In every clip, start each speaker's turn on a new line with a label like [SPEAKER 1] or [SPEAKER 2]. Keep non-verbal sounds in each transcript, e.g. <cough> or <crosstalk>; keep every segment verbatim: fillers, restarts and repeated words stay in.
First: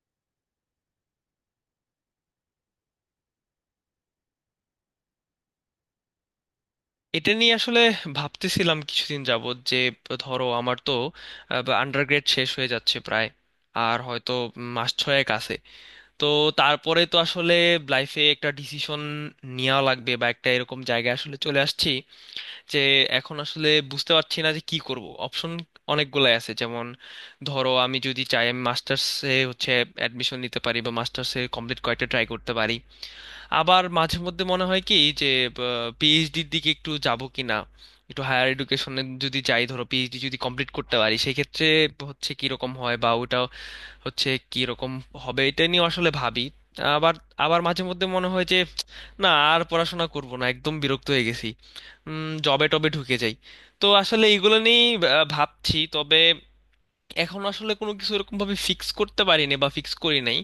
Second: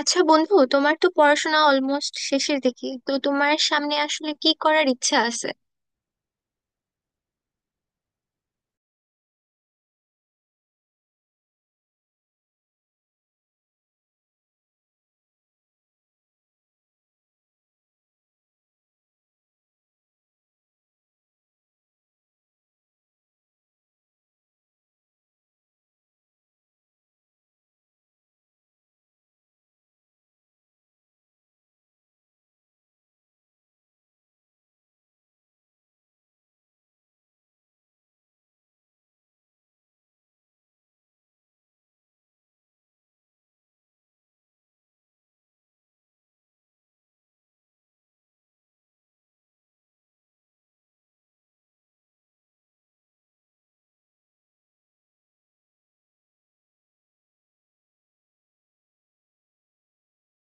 [SPEAKER 1] আচ্ছা বন্ধু, তোমার তো পড়াশোনা অলমোস্ট শেষের দিকে। তো তোমার সামনে আসলে কি করার ইচ্ছা আছে?
[SPEAKER 2] এটা নিয়ে আসলে ভাবতেছিলাম কিছুদিন যাবত যে ধরো আমার তো আন্ডারগ্রেড শেষ হয়ে যাচ্ছে প্রায়, আর হয়তো মাস ছয়েক আছে। তো তারপরে তো আসলে লাইফে একটা ডিসিশন নেওয়া লাগবে, বা একটা এরকম জায়গায় আসলে চলে আসছি যে এখন আসলে বুঝতে পারছি না যে কি করব। অপশন অনেকগুলাই আছে, যেমন ধরো আমি যদি চাই আমি মাস্টার্সে হচ্ছে অ্যাডমিশন নিতে পারি বা মাস্টার্সে কমপ্লিট কয়েকটা ট্রাই করতে পারি। আবার মাঝে মধ্যে মনে হয় কি যে পিএইচডির দিকে একটু যাব কিনা, একটু হায়ার এডুকেশনে যদি যাই, ধরো পিএইচডি যদি কমপ্লিট করতে পারি সেই ক্ষেত্রে হচ্ছে কি রকম হয় বা ওটা হচ্ছে কি রকম হবে, এটা নিয়ে আসলে ভাবি। আবার আবার মাঝে মধ্যে মনে হয় যে না আর পড়াশোনা করব না, একদম বিরক্ত হয়ে গেছি, জবে টবে ঢুকে যাই। তো আসলে এগুলো নিয়েই আহ, ভাবছি, তবে এখন আসলে কোনো কিছু এরকম ভাবে ফিক্স করতে পারিনি বা ফিক্স করি নাই।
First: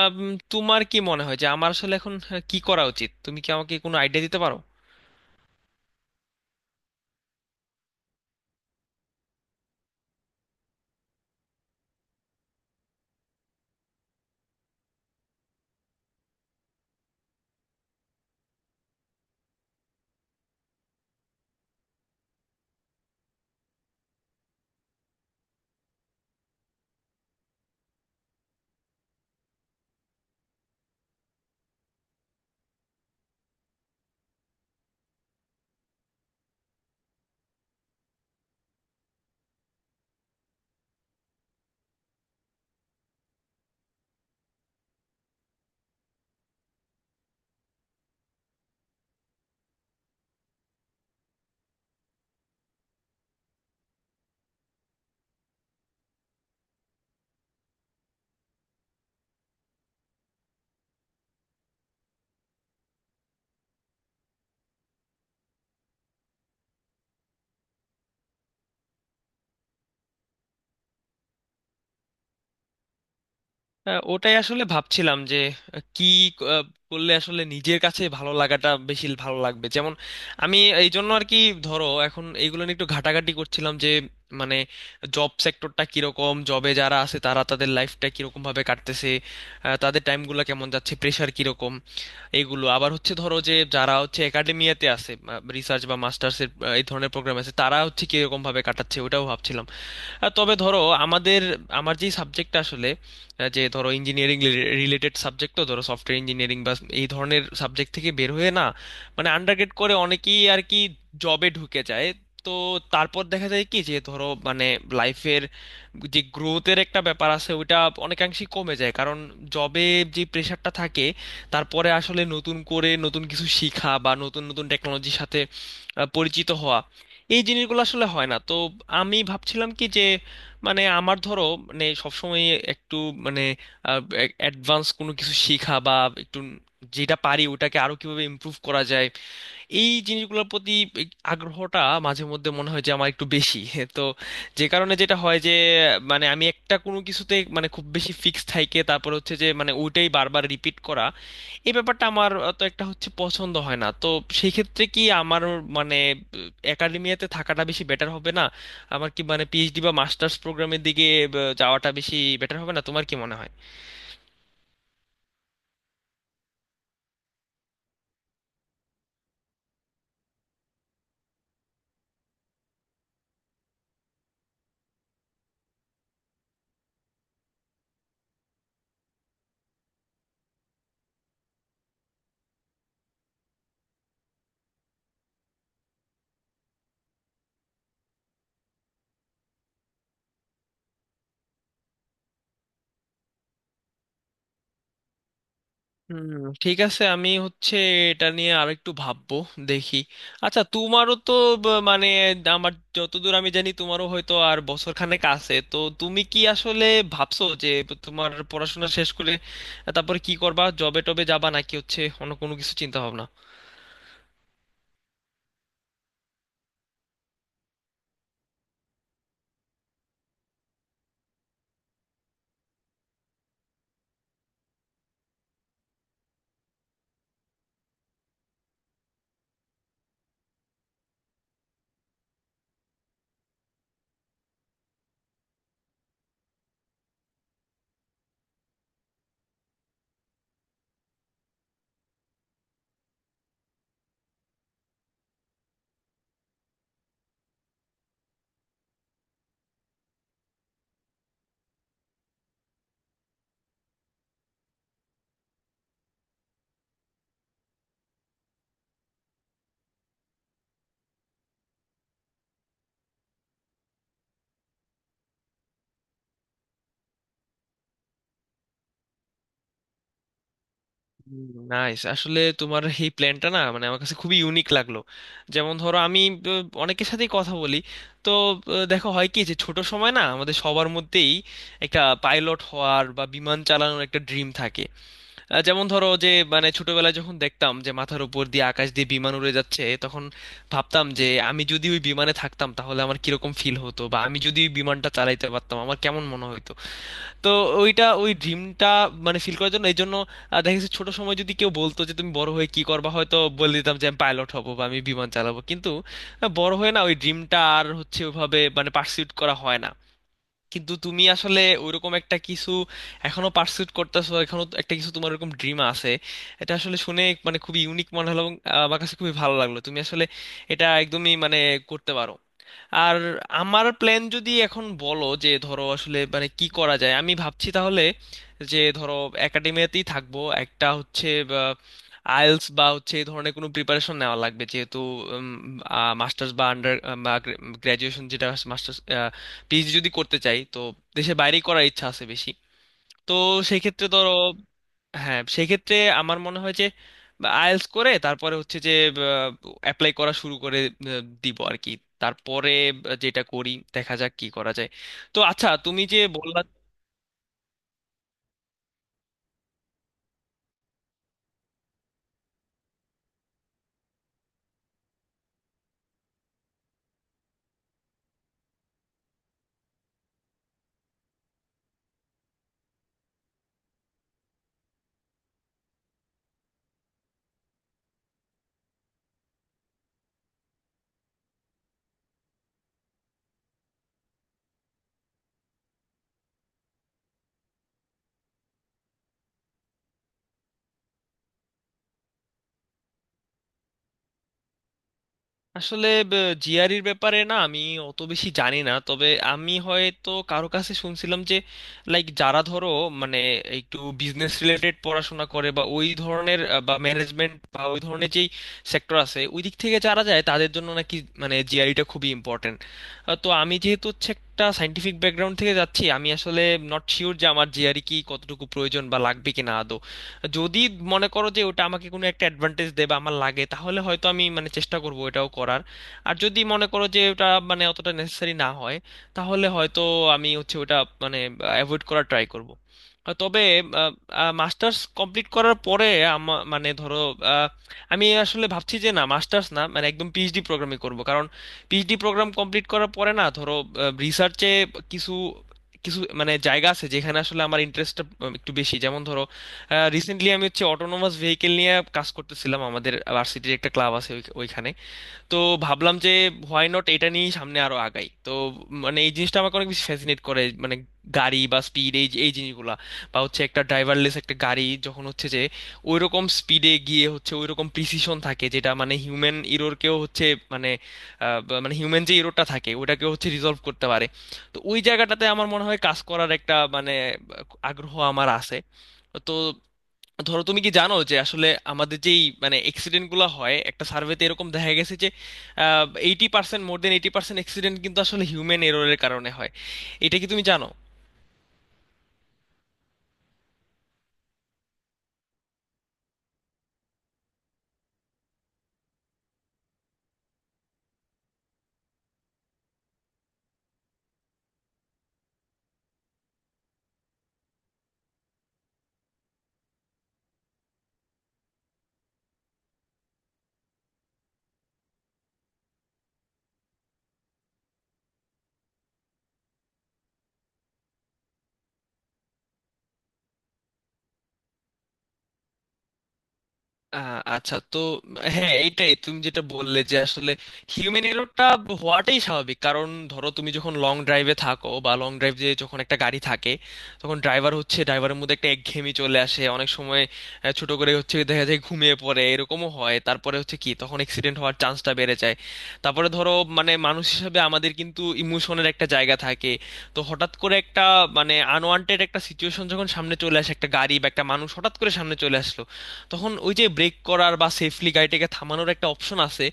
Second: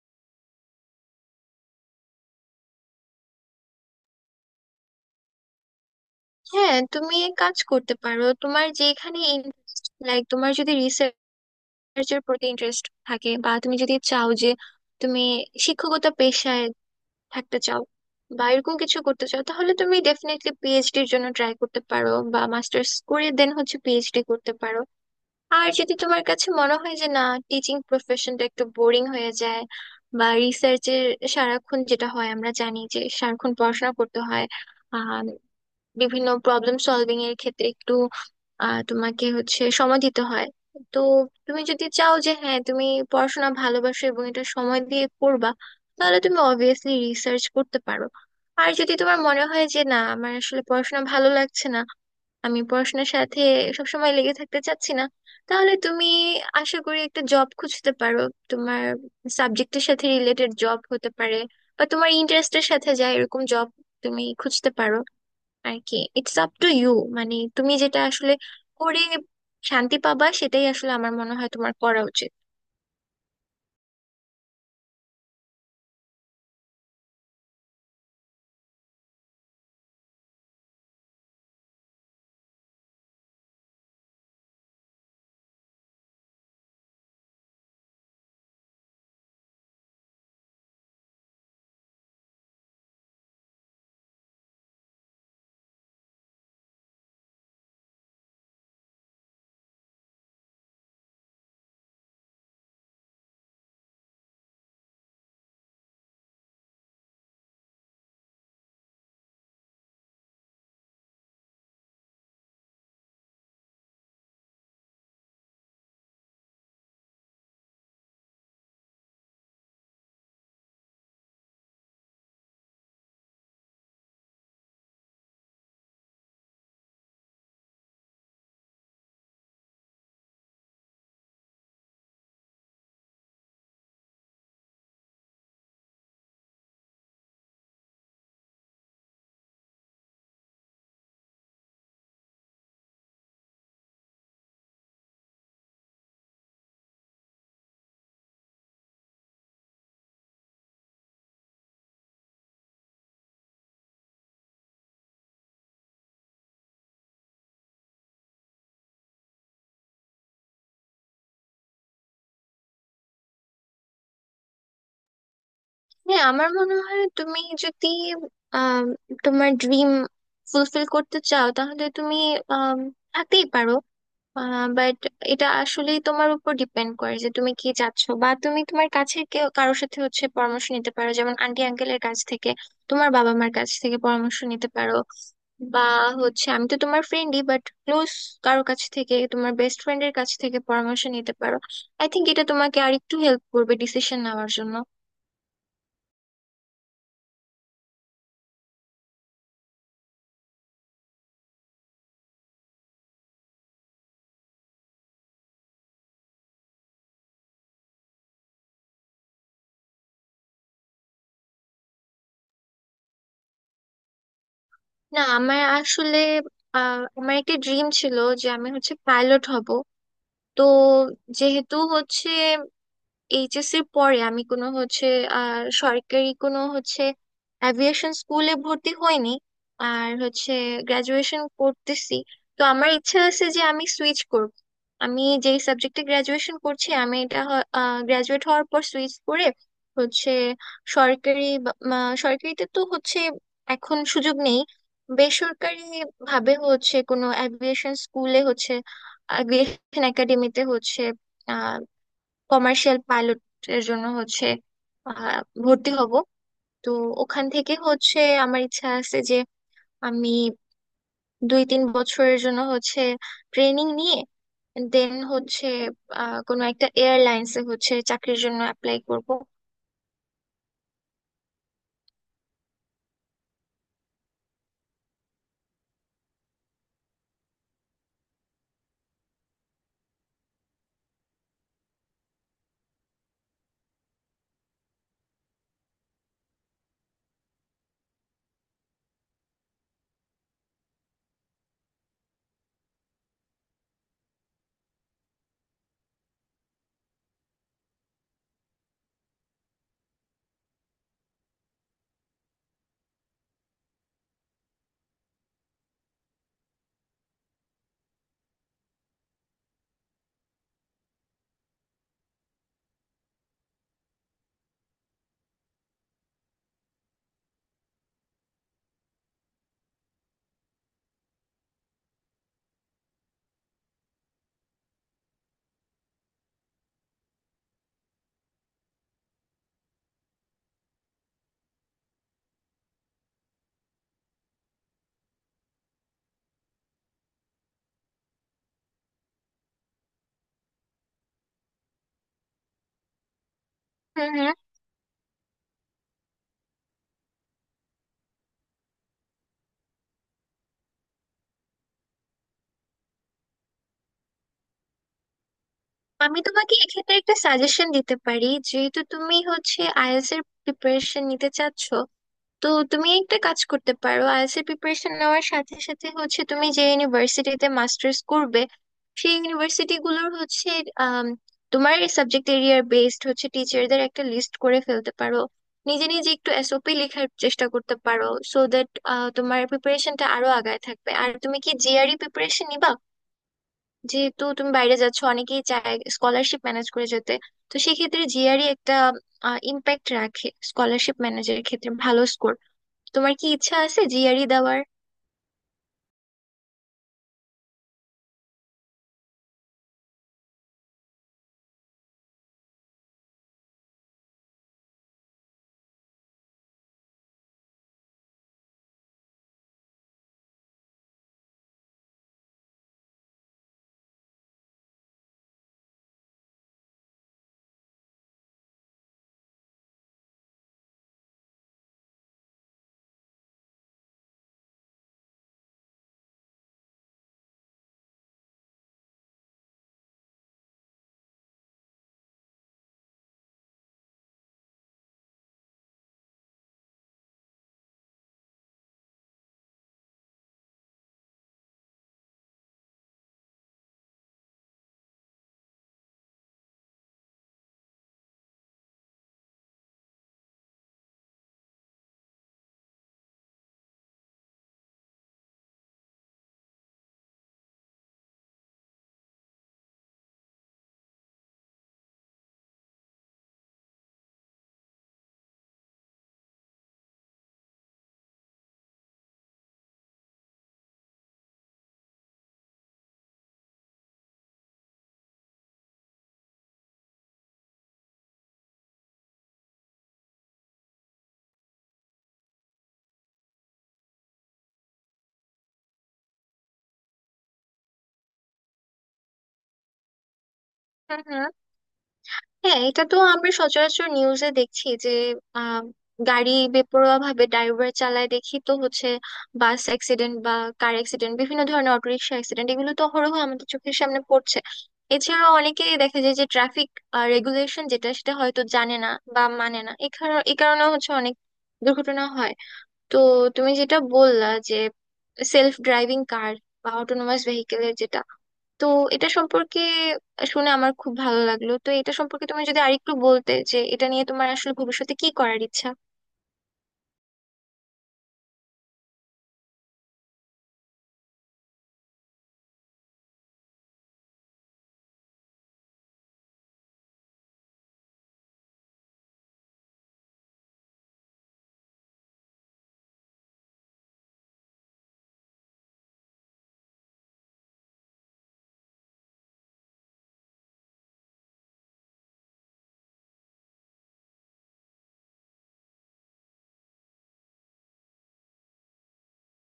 [SPEAKER 2] আম, তোমার কি মনে হয় যে আমার আসলে এখন আহ, কি করা উচিত? তুমি কি আমাকে কোনো আইডিয়া দিতে পারো?
[SPEAKER 1] হ্যাঁ, তুমি এক কাজ করতে পারো। তোমার যেখানে ইন্টারেস্ট, লাইক তোমার যদি রিসার্চের প্রতি ইন্টারেস্ট থাকে, বা তুমি যদি চাও যে তুমি শিক্ষকতা পেশায় থাকতে চাও বা এরকম কিছু করতে চাও, তাহলে তুমি ডেফিনেটলি পিএইচডির জন্য ট্রাই করতে পারো, বা মাস্টার্স করে দেন হচ্ছে পিএইচডি করতে পারো। আর যদি তোমার কাছে মনে হয় যে না, টিচিং প্রফেশনটা একটু বোরিং হয়ে যায়, বা রিসার্চের সারাক্ষণ যেটা হয় আমরা জানি যে সারাক্ষণ পড়াশোনা করতে হয়, আহ বিভিন্ন প্রবলেম সলভিং এর ক্ষেত্রে একটু আহ তোমাকে হচ্ছে সময় দিতে হয়। তো তুমি যদি চাও যে হ্যাঁ, তুমি পড়াশোনা ভালোবাসো এবং এটা সময় দিয়ে করবা, তাহলে তুমি অবভিয়াসলি রিসার্চ করতে পারো। আর যদি তোমার মনে হয় যে না, আমার আসলে পড়াশোনা ভালো লাগছে না, আমি পড়াশোনার সাথে সবসময় লেগে থাকতে চাচ্ছি না, তাহলে তুমি আশা করি একটা জব খুঁজতে পারো। তোমার সাবজেক্টের সাথে রিলেটেড জব হতে পারে, বা তোমার ইন্টারেস্টের সাথে যায় এরকম জব তুমি খুঁজতে পারো আর কি। It's up to you. মানে তুমি যেটা আসলে করে শান্তি পাবা, সেটাই আসলে আমার মনে হয় তোমার করা উচিত।
[SPEAKER 2] হ্যাঁ, ওটাই আসলে ভাবছিলাম যে আহ, কি আহ, করলে আসলে নিজের কাছে ভালো লাগাটা বেশি ভালো লাগবে। যেমন আমি এই জন্য আর কি ধরো এখন এইগুলো নিয়ে একটু ঘাটাঘাটি করছিলাম যে মানে জব সেক্টরটা কিরকম, জবে যারা আছে তারা তাদের লাইফটা কিরকম ভাবে কাটতেছে, আহ, তাদের টাইমগুলো কেমন যাচ্ছে, প্রেশার কিরকম। এইগুলো, আবার হচ্ছে ধরো যে যারা হচ্ছে একাডেমিয়াতে আছে, রিসার্চ বা মাস্টার্সের এই ধরনের প্রোগ্রাম আছে, তারা হচ্ছে কিরকম ভাবে কাটাচ্ছে ওটাও ভাবছিলাম। আহ, তবে ধরো আমাদের আমার যেই সাবজেক্টটা আসলে, আহ, যে ধরো ইঞ্জিনিয়ারিং রিলেটেড সাবজেক্ট, তো ধরো সফটওয়্যার ইঞ্জিনিয়ারিং বা এই ধরনের সাবজেক্ট থেকে বের হয়ে না, মানে আন্ডারগ্রেড করে অনেকেই আর কি জবে ঢুকে যায়। তো তারপর দেখা যায় কি যে ধরো মানে লাইফের যে গ্রোথের একটা ব্যাপার আছে ওইটা অনেকাংশেই কমে যায়, কারণ জবে যে প্রেশারটা থাকে তারপরে আসলে নতুন করে নতুন কিছু শেখা বা নতুন নতুন টেকনোলজির সাথে আহ, পরিচিত হওয়া এই জিনিসগুলো আসলে হয় না। তো আমি ভাবছিলাম কি যে মানে আমার ধরো মানে সবসময় একটু মানে অ্যাডভান্স কোনো কিছু শেখা বা একটু যেটা পারি ওটাকে আরো কিভাবে ইমপ্রুভ করা যায়, এই জিনিসগুলোর প্রতি আগ্রহটা মাঝে মধ্যে মনে হয় যে আমার একটু বেশি <laughs> তো যে কারণে যেটা হয় যে মানে আমি একটা কোনো কিছুতে মানে খুব বেশি ফিক্স থাইকে তারপর হচ্ছে যে মানে ওইটাই বারবার রিপিট করা, এই ব্যাপারটা আমার তো একটা হচ্ছে পছন্দ হয় না। তো সেই ক্ষেত্রে কি আমার মানে একাডেমিয়াতে থাকাটা বেশি বেটার হবে না? আমার কি মানে পিএইচডি বা মাস্টার্স প্রোগ্রামের দিকে আহ, যাওয়াটা বেশি বেটার হবে না? তোমার কি মনে হয়?
[SPEAKER 1] হ্যাঁ, আমার মনে হয় তুমি যদি আহ তোমার ড্রিম ফুলফিল করতে চাও, তাহলে তুমি আহ থাকতেই পারো। বাট এটা আসলেই তোমার উপর ডিপেন্ড করে যে তুমি কি চাচ্ছ। বা তুমি তোমার কাছের কেউ, কারোর সাথে হচ্ছে পরামর্শ নিতে পারো, যেমন আন্টি আঙ্কেলের কাছ থেকে, তোমার বাবা মার কাছ থেকে পরামর্শ নিতে পারো। বা হচ্ছে আমি তো তোমার ফ্রেন্ডই, বাট ক্লোজ কারোর কাছ থেকে, তোমার বেস্ট ফ্রেন্ডের কাছ থেকে পরামর্শ নিতে পারো। আই থিংক এটা তোমাকে আর একটু হেল্প করবে ডিসিশন নেওয়ার জন্য।
[SPEAKER 2] হুম, ঠিক আছে, আমি হচ্ছে এটা নিয়ে আরেকটু ভাববো, দেখি। আচ্ছা তোমারও তো ব- মানে, আমার যতদূর আমি জানি তোমারও হয়তো আর বছর খানেক আছে। তো তুমি কি আসলে ভাবছো যে তোমার পড়াশোনা শেষ করে তারপরে কি করবা, জবে টবে যাবা নাকি হচ্ছে অন্য কোনো কিছু চিন্তা ভাবনা?
[SPEAKER 1] না, আমার আসলে আহ আমার একটা ড্রিম ছিল যে আমি হচ্ছে পাইলট হব। তো যেহেতু হচ্ছে এইচএসসি এর পরে আমি কোনো হচ্ছে আর সরকারি কোনো হচ্ছে অ্যাভিয়েশন স্কুলে ভর্তি হইনি, আর হচ্ছে গ্রাজুয়েশন করতেছি, তো আমার ইচ্ছা আছে যে আমি সুইচ করব। আমি যেই সাবজেক্টে গ্রাজুয়েশন করছি আমি এটা গ্রাজুয়েট হওয়ার পর সুইচ করে হচ্ছে সরকারি বা- মা- সরকারিতে তো হচ্ছে এখন সুযোগ নেই, বেসরকারি ভাবে হচ্ছে কোনো অ্যাভিয়েশন স্কুলে হচ্ছে অ্যাভিয়েশন একাডেমিতে হচ্ছে কমার্শিয়াল পাইলট এর জন্য হচ্ছে আহ, ভর্তি হব। তো ওখান থেকে হচ্ছে আমার ইচ্ছা আছে যে আমি দুই তিন বছরের জন্য হচ্ছে ট্রেনিং নিয়ে দেন হচ্ছে আহ, কোনো একটা এয়ারলাইন্সে হচ্ছে চাকরির জন্য অ্যাপ্লাই করব।
[SPEAKER 2] নাইস, আসলে তোমার এই প্ল্যানটা না মানে আমার কাছে খুবই ইউনিক লাগলো। যেমন ধরো আমি আহ, অনেকের সাথেই কথা বলি। তো আহ, দেখো হয় কি যে ছোট সময় না আমাদের সবার মধ্যেই একটা পাইলট হওয়ার বা বিমান চালানোর একটা ড্রিম থাকে। আহ, যেমন ধরো যে মানে ছোটবেলায় যখন দেখতাম যে মাথার উপর দিয়ে আকাশ দিয়ে বিমান উড়ে যাচ্ছে তখন ভাবতাম যে আমি যদি ওই বিমানে থাকতাম তাহলে আমার কিরকম ফিল হতো, বা আমি যদি ওই বিমানটা চালাইতে পারতাম আমার কেমন মনে হতো। তো ওইটা ওই ড্রিমটা মানে ফিল করার জন্য এই জন্য আহ, দেখা গেছে ছোট সময় যদি কেউ বলতো যে তুমি বড় হয়ে কি করবা হয়তো বলে দিতাম যে আমি পাইলট হব বা আমি বিমান চালাবো, কিন্তু আহ, বড় হয়ে না ওই ড্রিমটা আর হচ্ছে ওইভাবে মানে পার্সিউট করা হয় না। কিন্তু তুমি আসলে ওইরকম একটা কিছু এখনো পার্সুট করতেছো, এখনো তো একটা কিছু তোমার ওরকম ড্রিম আছে, এটা আসলে শুনে মানে খুবই ইউনিক মনে হলো এবং আহ, আমার কাছে খুবই ভালো লাগলো। তুমি আসলে এটা একদমই মানে করতে পারো। আর আমার প্ল্যান যদি এখন বলো যে ধরো আসলে মানে কি করা যায় আমি ভাবছি, তাহলে যে ধরো একাডেমিয়াতেই থাকবো, একটা হচ্ছে আইএলস বা হচ্ছে এই ধরনের কোনো প্রিপারেশন নেওয়া লাগবে, যেহেতু মাস্টার্স বা আন্ডার গ্র্যাজুয়েশন যেটা মাস্টার্স পিএইচডি যদি করতে চাই তো দেশের বাইরেই করার ইচ্ছা আছে বেশি। তো সেক্ষেত্রে
[SPEAKER 1] হুম
[SPEAKER 2] ধরো,
[SPEAKER 1] হুম।
[SPEAKER 2] হ্যাঁ সেক্ষেত্রে আমার মনে হয় যে আইএলটিএস করে তারপরে হচ্ছে যে অ্যাপ্লাই করা শুরু করে আহ, দিব আর কি। তারপরে যেটা করি দেখা যাক কি করা যায়। তো আচ্ছা তুমি যে
[SPEAKER 1] আমি
[SPEAKER 2] বললা,
[SPEAKER 1] তোমাকে এক্ষেত্রে একটা সাজেশন দিতে পারি। যেহেতু তুমি হচ্ছে আইএলটিএস এর প্রিপারেশন নিতে চাচ্ছ, তো তুমি একটা কাজ করতে পারো, আইএলটিএস এর প্রিপারেশন নেওয়ার সাথে সাথে হচ্ছে তুমি যে ইউনিভার্সিটিতে মাস্টার্স করবে সেই ইউনিভার্সিটি গুলোর হচ্ছে আম, তোমার সাবজেক্ট এরিয়ার বেসড হচ্ছে টিচারদের একটা লিস্ট করে ফেলতে পারো, নিজে নিজে একটু এসওপি লেখার চেষ্টা করতে পারো, সো দ্যাট তোমার প্রিপারেশনটা আরো আগায় থাকবে। আর তুমি কি জিআরই প্রিপারেশন নিবা? যেহেতু তুমি বাইরে যাচ্ছ অনেকেই চায় স্কলারশিপ ম্যানেজ করে যেতে, তো সেক্ষেত্রে জিআরই একটা ইম্প্যাক্ট রাখে স্কলারশিপ ম্যানেজারের ক্ষেত্রে ভালো। তোমার কি ইচ্ছা আছে জিআরই দেওয়ার?
[SPEAKER 2] আসলে জিআরির ব্যাপারে না আমি অত বেশি জানি না, তবে আমি হয়তো কারো কাছে শুনছিলাম যে লাইক যারা ধরো মানে একটু বিজনেস রিলেটেড পড়াশোনা করে বা ওই ধরনের আহ, বা ম্যানেজমেন্ট বা ওই ধরনের যেই সেক্টর আছে ওই দিক থেকে যারা যায় তাদের জন্য নাকি মানে জিআরিটা খুবই ইম্পর্টেন্ট। তো আমি যেহেতু হচ্ছে একটা সাইন্টিফিক ব্যাকগ্রাউন্ড থেকে যাচ্ছি, আমি আসলে নট শিওর যে আমার জিআরি কি কতটুকু প্রয়োজন বা লাগবে কিনা না। যদি মনে করো যে ওটা আমাকে কোনো একটা অ্যাডভান্টেজ দেবে আমার লাগে তাহলে হয়তো আমি মানে চেষ্টা করব এটাও করার। আর যদি মনে করো যে ওটা মানে অতটা নেসেসারি না হয় তাহলে হয়তো আমি হচ্ছে ওটা মানে অ্যাভয়েড করার ট্রাই করব। তবে মাস্টার্স কমপ্লিট করার পরে আমা- মানে ধরো আহ, আমি আসলে ভাবছি যে না মাস্টার্স না মানে একদম পিএইচডি প্রোগ্রামই করব, কারণ পিএইচডি প্রোগ্রাম কমপ্লিট করার পরে না ধরো রিসার্চে কিছু কিছু মানে জায়গা আছে যেখানে আসলে আমার ইন্টারেস্টটা একটু বেশি। যেমন ধরো রিসেন্টলি আমি হচ্ছে অটোনোমাস ভেহিকেল নিয়ে কাজ করতেছিলাম, আমাদের ভার্সিটির একটা ক্লাব আছে ওই- ওইখানে। তো ভাবলাম যে হোয়াই নট এটা নিয়ে সামনে আরো আগাই। তো মানে এই জিনিসটা আমাকে অনেক বেশি ফ্যাসিনেট করে, মানে গাড়ি বা স্পিড এই এই জিনিসগুলা, বা হচ্ছে একটা ড্রাইভারলেস একটা গাড়ি যখন হচ্ছে যে ওই রকম স্পিডে গিয়ে হচ্ছে ওই রকম প্রিসিশন থাকে যেটা মানে হিউম্যান ইরোরকেও হচ্ছে মানে আহ, বা- মানে হিউম্যান যে ইরোরটা থাকে ওটাকেও হচ্ছে রিজলভ করতে পারে। তো ওই জায়গাটাতে আমার মনে হয় কাজ করার একটা মানে আগ্রহ আমার আছে। তো ধরো তুমি কি জানো যে আসলে আমাদের যেই মানে অ্যাক্সিডেন্ট গুলো হয় একটা সার্ভেতে এরকম দেখা গেছে যে eighty percent, more than eighty percent accident কিন্তু আসলে হিউম্যান এররের কারণে হয়। এটা কি তুমি জানো?
[SPEAKER 1] হুম হুম। হ্যাঁ, এটা তো আমরা সচরাচর নিউজে দেখছি যে আহ গাড়ি বেপরোয়া ভাবে ড্রাইভার চালায় দেখি তো হচ্ছে বাস অ্যাক্সিডেন্ট বা কার অ্যাক্সিডেন্ট, বিভিন্ন ধরনের অটোরিকশা অ্যাক্সিডেন্ট, এগুলো তো অহরহ আমাদের চোখের সামনে পড়ছে। এছাড়াও অনেকেই দেখা যায় যে ট্রাফিক রেগুলেশন যেটা সেটা হয়তো জানে না বা মানে না, এ কারণে এ কারণে হচ্ছে অনেক দুর্ঘটনা হয়। তো তুমি যেটা বললা যে সেলফ ড্রাইভিং কার বা অটোনোমাস ভেহিকেলের যেটা, তো এটা সম্পর্কে শুনে আমার খুব ভালো লাগলো। তো এটা সম্পর্কে তুমি যদি আরেকটু বলতে যে এটা নিয়ে তোমার আসলে ভবিষ্যতে কি করার ইচ্ছা।
[SPEAKER 2] আহ, আচ্ছা তো, হ্যাঁ এইটাই তুমি যেটা বললে যে আসলে হিউম্যান এররটা হওয়াটাই স্বাভাবিক, কারণ ধরো তুমি যখন লং ড্রাইভে থাকো বা লং ড্রাইভ যে যখন একটা গাড়ি থাকে তখন ড্রাইভার হচ্ছে ড্রাইভারের মধ্যে একটা একঘেয়েমি চলে আসে অনেক সময়। আহ, ছোট করে হচ্ছে দেখা যায় ঘুমিয়ে পড়ে এরকমও হয়, তারপরে হচ্ছে কি তখন অ্যাক্সিডেন্ট হওয়ার চান্সটা বেড়ে যায়। তারপরে ধরো মানে মানুষ হিসেবে আমাদের কিন্তু ইমোশনের একটা জায়গা থাকে। তো হঠাৎ করে একটা মানে আনওয়ান্টেড একটা সিচুয়েশন যখন সামনে চলে আসে, একটা গাড়ি বা একটা মানুষ হঠাৎ করে সামনে চলে আসলো, তখন ওই যে ব্রেক করার বা সেফলি গাড়িটাকে থামানোর একটা অপশন আছে,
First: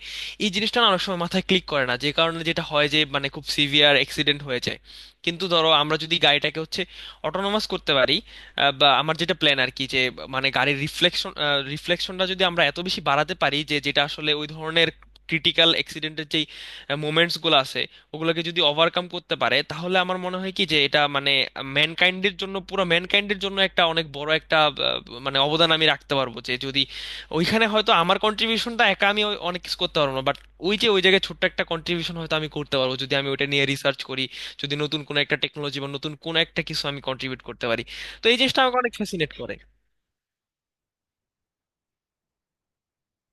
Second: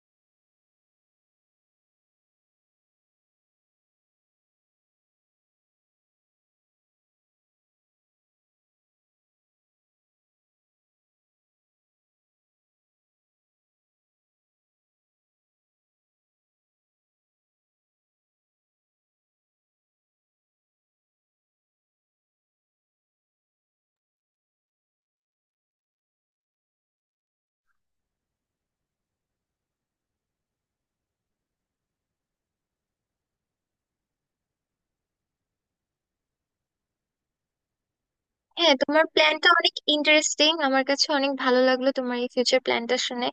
[SPEAKER 2] এই জিনিসটা না অনেক সময় মাথায় ক্লিক করে না, যে কারণে যেটা হয় যে মানে খুব সিভিয়ার অ্যাক্সিডেন্ট হয়ে যায়। কিন্তু ধরো আমরা যদি গাড়িটাকে হচ্ছে অটোনোমাস করতে পারি, আহ, বা আমার যেটা প্ল্যান আর কি যে মানে গাড়ির রিফ্লেকশন রিফ্লেকশনটা যদি আমরা এত বেশি বাড়াতে পারি যে যেটা আসলে ওই ধরনের ক্রিটিক্যাল অ্যাক্সিডেন্টের যেই মোমেন্টসগুলো আছে ওগুলোকে যদি ওভারকাম করতে পারে তাহলে আমার মনে হয় কি যে এটা মানে ম্যানকাইন্ডের জন্য, পুরো ম্যানকাইন্ডের জন্য একটা অনেক বড় একটা আহ, মানে অবদান আমি রাখতে পারবো। যে যদি ওইখানে হয়তো আমার কন্ট্রিবিউশনটা, একা আমি ওই- অনেক কিছু করতে পারবো না, বাট ওই যে ওই জায়গায় ছোট্ট একটা কন্ট্রিবিউশন হয়তো আমি করতে পারবো যদি আমি ওইটা নিয়ে রিসার্চ করি, যদি নতুন কোনো একটা টেকনোলজি বা নতুন কোনো একটা কিছু আমি কন্ট্রিবিউট করতে পারি। তো এই জিনিসটা
[SPEAKER 1] হ্যাঁ,
[SPEAKER 2] আমাকে অনেক
[SPEAKER 1] তোমার
[SPEAKER 2] ফ্যাসিনেট
[SPEAKER 1] প্ল্যানটা
[SPEAKER 2] করে।
[SPEAKER 1] অনেক ইন্টারেস্টিং, আমার কাছে অনেক ভালো লাগলো তোমার এই ফিউচার প্ল্যানটা শুনে।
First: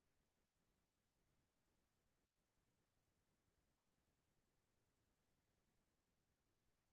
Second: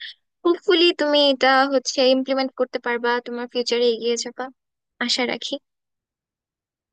[SPEAKER 1] হোপফুলি তুমি এটা হচ্ছে ইমপ্লিমেন্ট করতে পারবা, তোমার ফিউচারে এগিয়ে যাবা, আশা রাখি।